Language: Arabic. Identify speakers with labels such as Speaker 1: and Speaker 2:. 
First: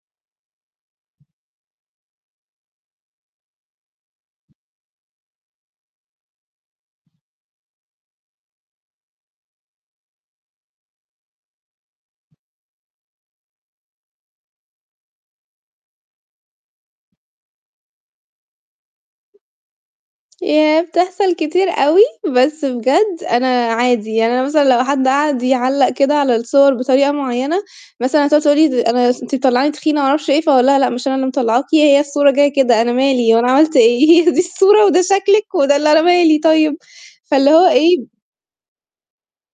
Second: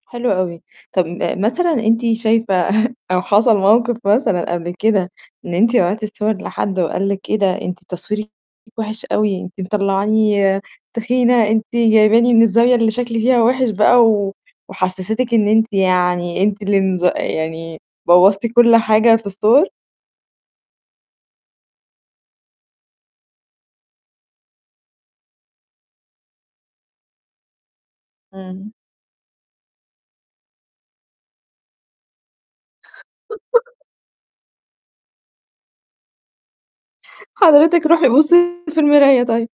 Speaker 1: حلو أوي، طب م مثلًا أنت شايفة أو حصل مَوقف مثلًا قبل كده، إن أنتِ بعتتِ الصور لحد، وقال لِك إيه ده؟ أنتِ تصويرك وِحش أوي، أنتِ مطلعاني تخينة، أنتِ جايباني من الزاوية اللي شكلي فيها وِحش بقى. و وحسستِك إن أنتِ يعني أنتِ اللي مض يعني بوّظتِ كلّ حاجة في الصور؟
Speaker 2: ياه، بتحصل كتير أوي، بس بجد أنا عادي، يعني أنا مثلًا لو حد قعد يعلّق كده على الصور بطريقة معينة، مثلًا تقعد تقول
Speaker 1: إمم.
Speaker 2: لي أنا أنتِ مطلّعاني تخينة، ما أعرفش ايه. فاقول لها: "لأ مش أنا اللي مطلعاكِ، هي الصورة جاية كده أنا مالي؟ وأنا عملت إيه؟ هي دي الصورة وده شكلِك وده اللي أنا مالي طيب؟" فاللي هو
Speaker 1: حضرتِك روحي
Speaker 2: إيه
Speaker 1: بُصّي في المراية طيب.